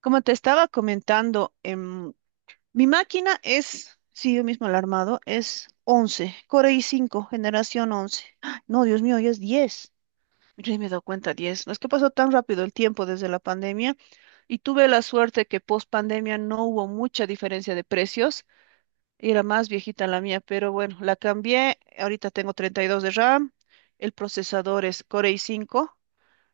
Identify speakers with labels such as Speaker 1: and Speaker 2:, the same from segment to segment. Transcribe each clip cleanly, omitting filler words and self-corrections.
Speaker 1: Como te estaba comentando, mi máquina es, sí, yo mismo la he armado, es 11 Core i5, generación 11. ¡Ah! No, Dios mío, ya es 10. Yo ni me he dado cuenta, 10. No es que pasó tan rápido el tiempo desde la pandemia y tuve la suerte que post pandemia no hubo mucha diferencia de precios. Era más viejita la mía, pero bueno, la cambié. Ahorita tengo 32 de RAM. El procesador es Core i5.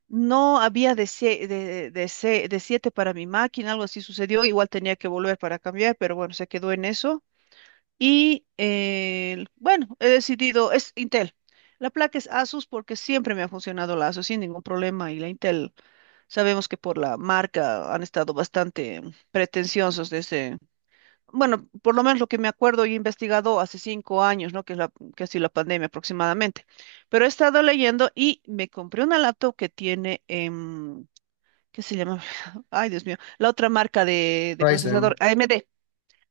Speaker 1: No había de, sie- de, se- de siete para mi máquina, algo así sucedió. Igual tenía que volver para cambiar, pero bueno, se quedó en eso. Y bueno, he decidido, es Intel. La placa es Asus porque siempre me ha funcionado la Asus sin ningún problema. Y la Intel, sabemos que por la marca han estado bastante pretenciosos desde, bueno, por lo menos lo que me acuerdo y he investigado hace 5 años, ¿no? Que es la, que ha sido la pandemia aproximadamente. Pero he estado leyendo y me compré una laptop que tiene ¿qué se llama? Ay, Dios mío. La otra marca de procesador,
Speaker 2: Ryzen,
Speaker 1: AMD.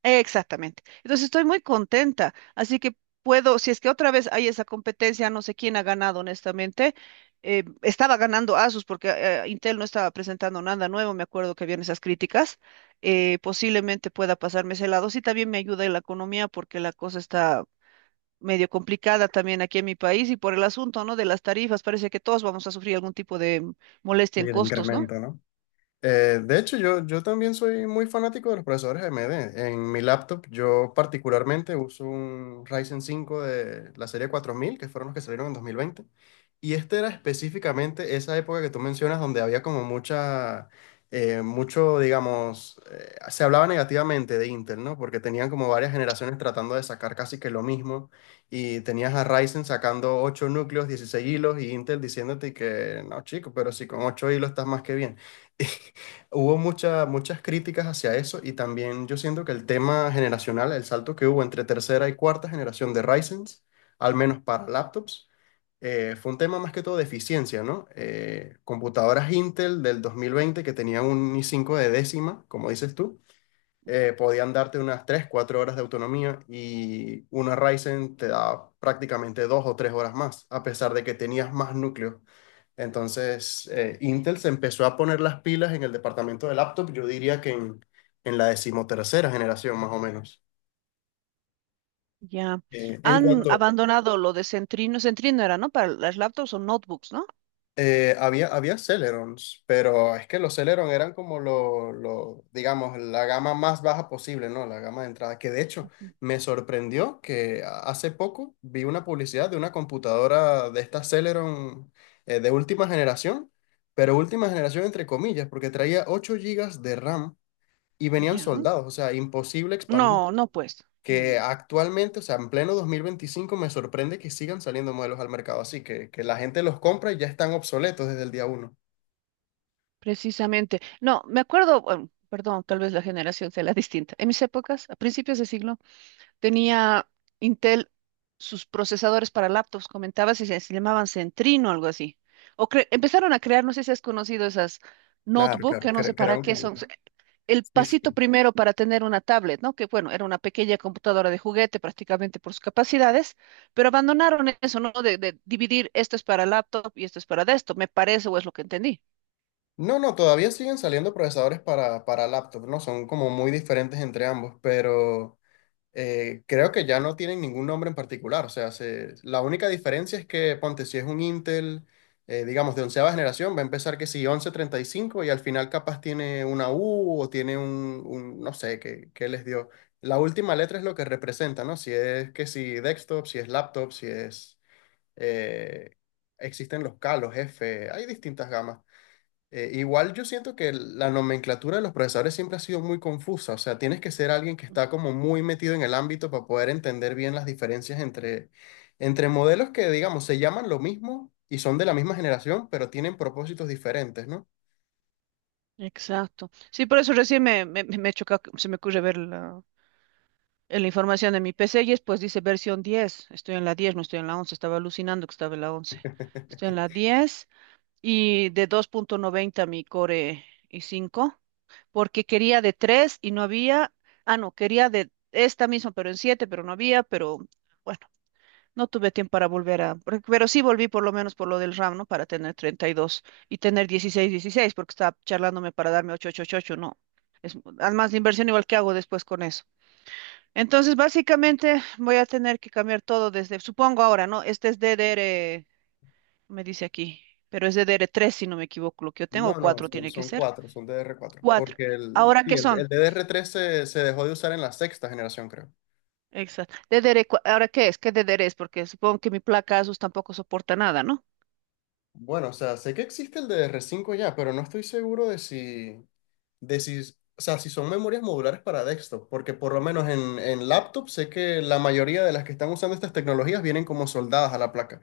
Speaker 1: Exactamente. Entonces estoy muy contenta. Así que puedo, si es que otra vez hay esa competencia, no sé quién ha ganado, honestamente. Estaba ganando Asus porque Intel no estaba presentando nada nuevo. Me acuerdo que habían esas críticas. Posiblemente pueda pasarme ese lado. Sí, también me ayuda en la economía porque la cosa está medio complicada también aquí en mi país y por el asunto, ¿no? De las tarifas, parece que todos vamos a sufrir algún tipo de molestia en
Speaker 2: el
Speaker 1: costos, ¿no?
Speaker 2: incremento, ¿no? De hecho, yo también soy muy fanático de los procesadores AMD. En mi laptop, yo particularmente uso un Ryzen 5 de la serie 4000 que fueron los que salieron en 2020. Y este era específicamente esa época que tú mencionas, donde había como mucho, digamos, se hablaba negativamente de Intel, ¿no? Porque tenían como varias generaciones tratando de sacar casi que lo mismo. Y tenías a Ryzen sacando 8 núcleos, 16 hilos, y Intel diciéndote que, no, chico, pero si con 8 hilos estás más que bien. Hubo muchas críticas hacia eso y también yo siento que el tema generacional, el salto que hubo entre tercera y cuarta generación de Ryzen, al menos para laptops, fue un tema más que todo de eficiencia, ¿no? Computadoras Intel del 2020 que tenían un i5 de décima, como dices tú, podían darte unas 3 4 horas de autonomía y una Ryzen te da prácticamente 2 o 3 horas más, a pesar de que tenías más núcleos. Entonces, Intel se empezó a poner las pilas en el departamento de laptop, yo diría que en la decimotercera generación más o menos.
Speaker 1: Ya.
Speaker 2: En
Speaker 1: Han
Speaker 2: cuanto,
Speaker 1: abandonado lo de Centrino. Centrino era, ¿no? Para las laptops o notebooks, ¿no?
Speaker 2: había Celerons, pero es que los Celeron eran como digamos, la gama más baja posible, ¿no? La gama de entrada, que de hecho
Speaker 1: Ujú.
Speaker 2: me sorprendió que hace poco vi una publicidad de una computadora de esta Celeron de última generación, pero última generación entre comillas, porque traía 8 gigas de RAM y venían
Speaker 1: Ya.
Speaker 2: soldados, o sea, imposible expandir.
Speaker 1: No, no, pues.
Speaker 2: Que
Speaker 1: No,
Speaker 2: actualmente, o sea, en pleno 2025 me sorprende que sigan saliendo modelos al mercado así, que la gente los compra y ya están obsoletos desde el día uno.
Speaker 1: precisamente. No, me acuerdo, bueno, perdón, tal vez la generación sea la distinta. En mis épocas, a principios de siglo, tenía Intel sus procesadores para laptops, comentabas, y se llamaban Centrino o algo así. Empezaron a crear, no sé si has conocido esas
Speaker 2: Claro,
Speaker 1: notebook,
Speaker 2: claro,
Speaker 1: que no sé para
Speaker 2: crearon
Speaker 1: qué
Speaker 2: como...
Speaker 1: son, el
Speaker 2: Sí,
Speaker 1: pasito
Speaker 2: sí.
Speaker 1: primero para tener una tablet, ¿no? Que bueno, era una pequeña computadora de juguete prácticamente por sus capacidades, pero abandonaron eso, ¿no? De dividir esto es para laptop y esto es para desktop, me parece o es lo que entendí.
Speaker 2: No, no, todavía siguen saliendo procesadores para laptop, ¿no? Son como muy diferentes entre ambos, pero... creo que ya no tienen ningún nombre en particular. O sea, la única diferencia es que, ponte, si es un Intel, digamos, de onceava generación, va a empezar que si 1135 y cinco y al final capaz tiene una U o tiene no sé, qué les dio. La última letra es lo que representa, ¿no? Si es que si desktop, si es laptop, si es... eh, existen los K, los F, hay distintas gamas. Igual yo siento que la nomenclatura de los procesadores siempre ha sido muy confusa, o sea, tienes que ser alguien que
Speaker 1: Mm,
Speaker 2: está como muy metido en el ámbito para poder entender bien las diferencias entre, entre modelos que, digamos, se llaman lo mismo y son de la misma generación, pero tienen propósitos diferentes, ¿no?
Speaker 1: exacto. Sí, por eso recién me choca, se me ocurre ver en la información de mi PC y después dice versión 10. Estoy en la 10, no estoy en la 11. Estaba alucinando que estaba en la 11. Estoy en la 10 y de 2.90 mi Core i cinco. Porque quería de tres y no había, ah, no, quería de esta misma, pero en siete, pero no había, pero bueno, no tuve tiempo para volver a, pero sí volví por lo menos por lo del RAM, ¿no? Para tener 32 y tener 16 16, porque estaba charlándome para darme 8 8 8 8, no. Es, además de inversión igual que hago después con eso. Entonces, básicamente voy a tener que cambiar todo desde, supongo ahora, ¿no? Este es DDR, me dice aquí, pero es ddr tres si no me equivoco, lo que yo tengo, o
Speaker 2: No, no,
Speaker 1: 4
Speaker 2: son,
Speaker 1: tiene que
Speaker 2: son
Speaker 1: ser.
Speaker 2: cuatro, son DDR4,
Speaker 1: Cuatro.
Speaker 2: porque
Speaker 1: ¿Ahora
Speaker 2: sí,
Speaker 1: qué
Speaker 2: el
Speaker 1: son?
Speaker 2: DDR3 se dejó de usar en la sexta generación, creo.
Speaker 1: Exacto. Dedere, ¿ahora qué es? ¿Qué Dedere es? Porque supongo que mi placa Asus tampoco soporta nada, ¿no?
Speaker 2: Bueno, o sea, sé que existe el DDR5 ya, pero no estoy seguro de si... de si, o sea, si son memorias modulares para desktop, porque por lo menos en laptop sé que la mayoría de las que están usando estas tecnologías vienen como soldadas a la placa.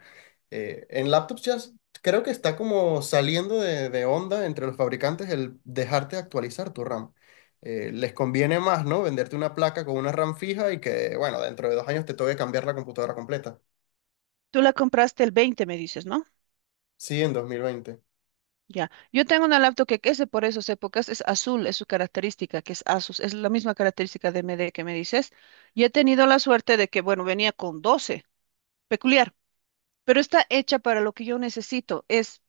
Speaker 2: En laptops ya creo que está como saliendo de onda entre los fabricantes el dejarte actualizar tu RAM. Les conviene más, ¿no? Venderte una placa con una RAM fija y que, bueno, dentro de 2 años te toque cambiar la computadora completa.
Speaker 1: Tú la compraste el 20, me dices, ¿no?
Speaker 2: Sí, en 2020.
Speaker 1: Ya. Yo tengo una laptop que es de por esas épocas, es azul, es su característica, que es Asus, es la misma característica de MD que me dices. Y he tenido la suerte de que, bueno, venía con 12, peculiar, pero está hecha para lo que yo necesito. Es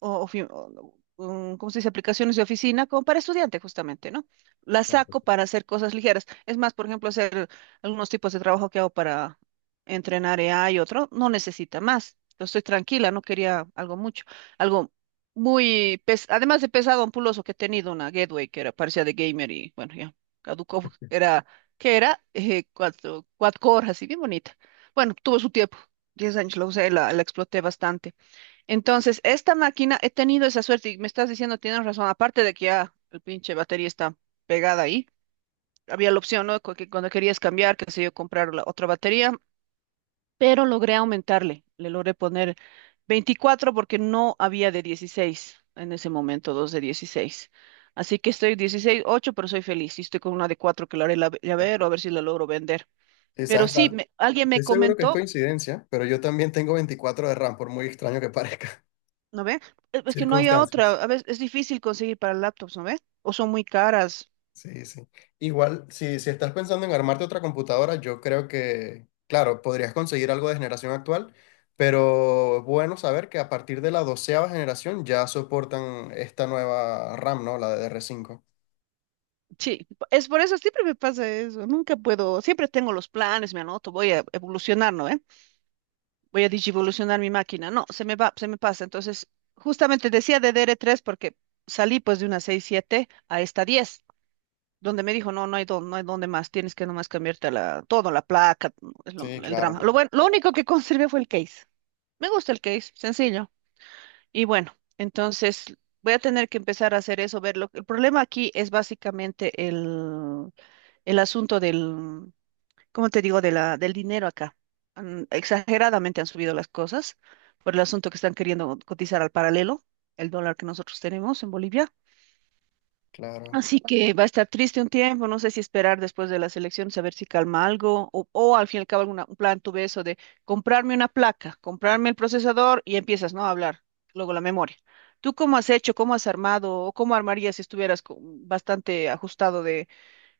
Speaker 1: o, ofi- o- um, ¿cómo se dice? Aplicaciones de oficina como para estudiante justamente, ¿no? Las saco
Speaker 2: Claro.
Speaker 1: para hacer cosas ligeras. Es más, por ejemplo, hacer algunos tipos de trabajo que hago para entrenar EA y otro, no necesita más. Entonces estoy tranquila, no quería algo mucho, algo muy, además de pesado, ampuloso, que he tenido una Gateway que era parecía de gamer y bueno, ya caducó, era, que era? Cuatro horas, así bien bonita. Bueno, tuvo su tiempo, 10 años la usé, la exploté bastante. Entonces, esta máquina, he tenido esa suerte y me estás diciendo, tienes razón, aparte de que ya el pinche batería está pegada ahí, había la opción, ¿no? Que cuando querías cambiar, qué sé yo, comprar la otra batería, pero logré aumentarle, le logré poner 24 porque no había de 16 en ese momento, dos de 16. Así que estoy 16 8 pero soy feliz y estoy con una de 4 que la haré llavero, a ver si la logro vender. Pero
Speaker 2: Quizás,
Speaker 1: sí, alguien me
Speaker 2: estoy seguro que es
Speaker 1: comentó.
Speaker 2: coincidencia, pero yo también tengo 24 de RAM, por muy extraño que parezca.
Speaker 1: ¿No ve? Es que no hay
Speaker 2: Circunstancias.
Speaker 1: otra. A veces es difícil conseguir para laptops, ¿no ve? O son muy caras.
Speaker 2: Sí, sí. Igual, si estás pensando en armarte otra computadora, yo creo que, claro, podrías conseguir algo de generación actual, pero es bueno saber que a partir de la doceava generación ya soportan esta nueva RAM, ¿no? La de DR5.
Speaker 1: Sí, es por eso, siempre me pasa eso. Nunca puedo, siempre tengo los planes, me anoto, voy a evolucionar, ¿no ve? Voy a digivolucionar mi máquina. No, se me va, se me pasa. Entonces, justamente decía de dr tres porque salí pues de una seis siete a esta 10, donde me dijo, no, no hay dónde, no hay dónde más, tienes que nomás cambiarte a la, todo, la placa, es
Speaker 2: Sí,
Speaker 1: el
Speaker 2: claro,
Speaker 1: drama. Lo
Speaker 2: claro,
Speaker 1: bueno, lo único que conservé fue el case. Me gusta el case, sencillo. Y bueno, entonces voy a tener que empezar a hacer eso, ver lo el problema aquí es básicamente el asunto del, ¿cómo te digo?, de la, del dinero acá. Exageradamente han subido las cosas por el asunto que están queriendo cotizar al paralelo, el dólar que nosotros tenemos en Bolivia.
Speaker 2: claro,
Speaker 1: Así que va a estar triste un tiempo, no sé si esperar después de las elecciones a ver si calma algo, o al fin y al cabo un plan tuve eso de comprarme una placa, comprarme el procesador y empiezas, ¿no? A hablar, luego la memoria. ¿Tú cómo has hecho, cómo has armado o cómo armarías si estuvieras bastante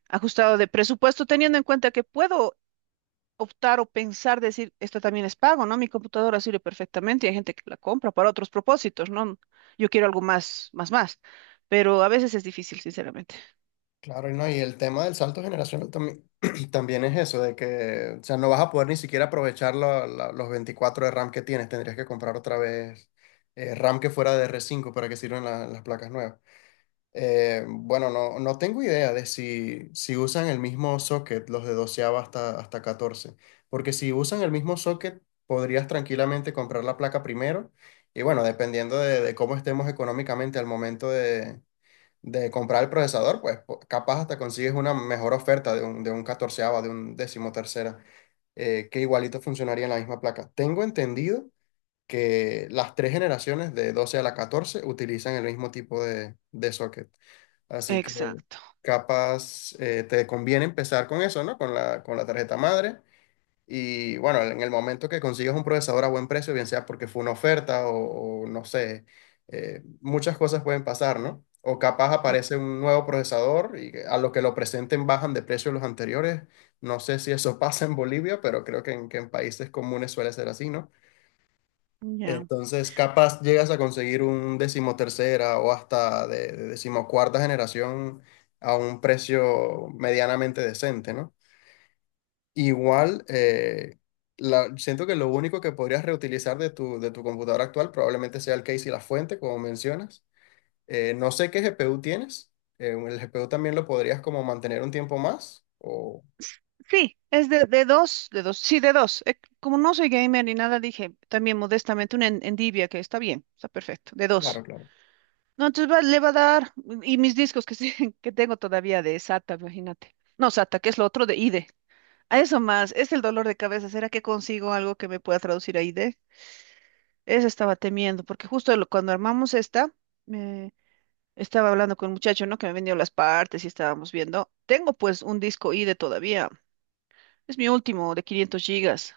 Speaker 1: ajustado de presupuesto, teniendo en cuenta que puedo optar o pensar, decir, esto también es pago, ¿no? Mi computadora sirve perfectamente y hay gente que la compra para otros propósitos, ¿no? Yo quiero algo más, más, más, pero a veces es difícil, sinceramente.
Speaker 2: claro, y no, y el tema del salto generacional también, también es eso, de que, o sea, no vas a poder ni siquiera aprovechar los 24 de RAM que tienes, tendrías que comprar otra vez RAM que fuera de DR5 para que sirvan las placas nuevas. Bueno, no, no tengo idea de si, si usan el mismo socket, los de 12 hasta, hasta 14, porque si usan el mismo socket, podrías tranquilamente comprar la placa primero y bueno, dependiendo de cómo estemos económicamente al momento de comprar el procesador, pues capaz hasta consigues una mejor oferta de un 14 de un decimotercera, que igualito funcionaría en la misma placa. Tengo entendido que las tres generaciones de 12 a la 14 utilizan el mismo tipo de socket. Así que
Speaker 1: Exacto.
Speaker 2: capaz te conviene empezar con eso, ¿no? Con la tarjeta madre. Y bueno, en el momento que consigas un procesador a buen precio, bien sea porque fue una oferta o no sé, muchas cosas pueden pasar, ¿no? O capaz
Speaker 1: Ex-
Speaker 2: aparece un nuevo procesador y a los que lo presenten bajan de precio los anteriores. No sé si eso pasa en Bolivia, pero creo que en países comunes suele ser así, ¿no?
Speaker 1: Ya.
Speaker 2: Entonces, capaz llegas a conseguir un decimotercera o hasta de decimocuarta generación a un precio medianamente decente, ¿no? Igual, siento que lo único que podrías reutilizar de tu computadora actual probablemente sea el case y la fuente, como mencionas. No sé qué GPU tienes. El GPU también lo podrías como mantener un tiempo más. O,
Speaker 1: Sí, es de dos, de dos, sí, de dos. Como no soy gamer ni nada, dije también modestamente una endivia que está bien, está perfecto, de
Speaker 2: claro,
Speaker 1: dos.
Speaker 2: claro.
Speaker 1: No, entonces le va a dar, y mis discos que, que tengo todavía de SATA, imagínate. No, SATA, que es lo otro de IDE. A eso más, es el dolor de cabeza. ¿Será que consigo algo que me pueda traducir a IDE? Eso estaba temiendo, porque justo cuando armamos esta, me estaba hablando con un muchacho, ¿no? Que me vendió las partes y estábamos viendo. Tengo pues un disco IDE todavía. Es mi último de 500 gigas.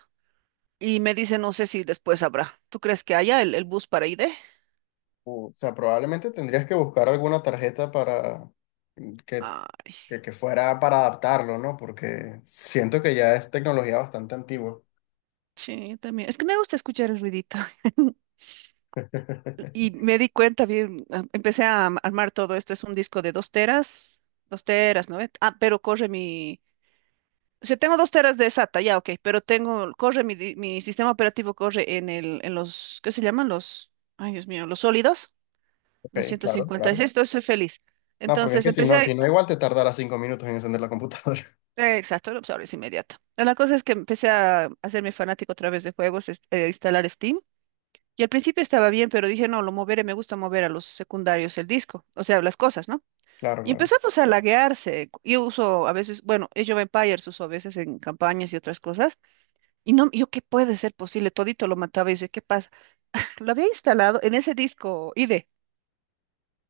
Speaker 1: Y me dice, no sé si después habrá. ¿Tú crees que haya el bus para ID?
Speaker 2: O sea, probablemente tendrías que buscar alguna tarjeta para que
Speaker 1: Ay,
Speaker 2: fuera para adaptarlo, ¿no? Porque siento que ya es tecnología bastante antigua.
Speaker 1: sí, también. Es que me gusta escuchar el ruidito. Y me di cuenta bien, ah, empecé a armar todo esto. Es un disco de 2 teras, dos teras, ¿no ve? Ah, pero corre mi... O sea, tengo 2 teras de SATA, ya, ok, pero tengo, corre mi, mi sistema operativo, corre en el, en los, ¿qué se llaman? Los, ay, Dios mío, los sólidos,
Speaker 2: Ok, claro, claro.
Speaker 1: 256, entonces soy feliz.
Speaker 2: No, porque es
Speaker 1: Entonces
Speaker 2: que si
Speaker 1: empecé
Speaker 2: no, si no
Speaker 1: a,
Speaker 2: igual te tardará 5 minutos en encender la computadora.
Speaker 1: exacto, el usuario es inmediato. La cosa es que empecé a hacerme fanático a través de juegos, instalar Steam. Y al principio estaba bien, pero dije, no, lo moveré, me gusta mover a los secundarios el disco, o sea, las cosas, ¿no?
Speaker 2: Claro,
Speaker 1: Y
Speaker 2: claro,
Speaker 1: empezó pues a laguearse. Yo uso a veces, bueno, Age of Empires uso a veces en campañas y otras cosas. Y no, yo, ¿qué puede ser posible? Todito lo mataba y dice, ¿qué pasa? Lo había instalado en ese disco ID.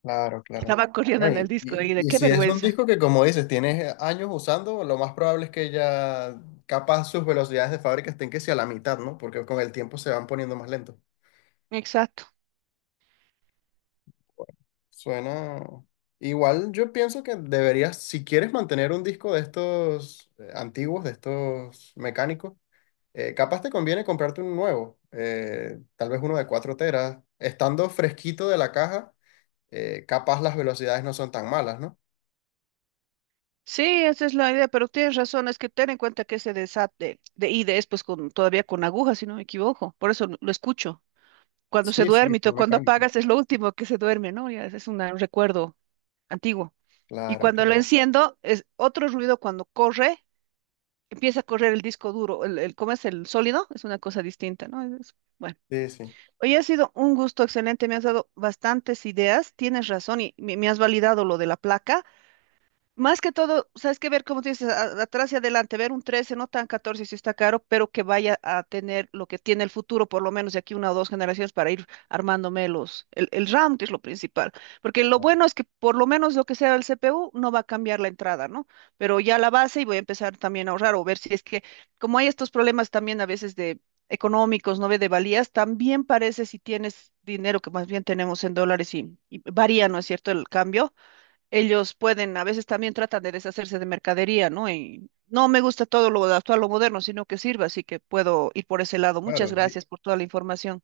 Speaker 2: claro, claro.
Speaker 1: Estaba corriendo
Speaker 2: No,
Speaker 1: en el disco ID,
Speaker 2: y
Speaker 1: qué
Speaker 2: si es un
Speaker 1: vergüenza.
Speaker 2: disco que, como dices, tienes años usando, lo más probable es que ya capaz sus velocidades de fábrica estén que sea a la mitad, ¿no? Porque con el tiempo se van poniendo más lentos.
Speaker 1: Exacto.
Speaker 2: Suena. Igual yo pienso que deberías, si quieres mantener un disco de estos antiguos, de estos mecánicos, capaz te conviene comprarte un nuevo, tal vez uno de 4 teras. Estando fresquito de la caja, capaz las velocidades no son tan malas, ¿no?
Speaker 1: Sí, esa es la idea, pero tienes razón, es que ten en cuenta que ese desate de ID es pues con, todavía con agujas, si no me equivoco, por eso lo escucho. Cuando se
Speaker 2: Sí, sí,
Speaker 1: duerme, y
Speaker 2: son
Speaker 1: cuando
Speaker 2: mecánicos.
Speaker 1: apagas es lo último que se duerme, ¿no? Ya es un recuerdo antiguo. Y
Speaker 2: Claro,
Speaker 1: cuando lo
Speaker 2: claro.
Speaker 1: enciendo, es otro ruido cuando corre, empieza a correr el disco duro, el, ¿cómo es el sólido? Es una cosa distinta, ¿no? Bueno,
Speaker 2: Sí, sí.
Speaker 1: hoy ha sido un gusto excelente, me has dado bastantes ideas, tienes razón y me has validado lo de la placa. Más que todo, sabes que ver, como tú dices, atrás y adelante, ver un 13, no tan 14 si está caro, pero que vaya a tener lo que tiene el futuro, por lo menos de aquí una o dos generaciones, para ir armándome los, el RAM, que es lo principal. Porque lo
Speaker 2: Ah,
Speaker 1: bueno es que por lo menos lo que sea el CPU no va a cambiar la entrada, ¿no? Pero ya la base y voy a empezar también a ahorrar o ver si es que, como hay estos problemas también a veces de económicos, ¿no ve? De valías, también parece si tienes dinero, que más bien tenemos en dólares y varía, ¿no es cierto?, el cambio ellos pueden, a veces también tratan de deshacerse de mercadería, ¿no? Y no me gusta todo lo actual, lo moderno, sino que sirva, así que puedo ir por ese lado. Muchas
Speaker 2: claro.
Speaker 1: gracias por toda la información.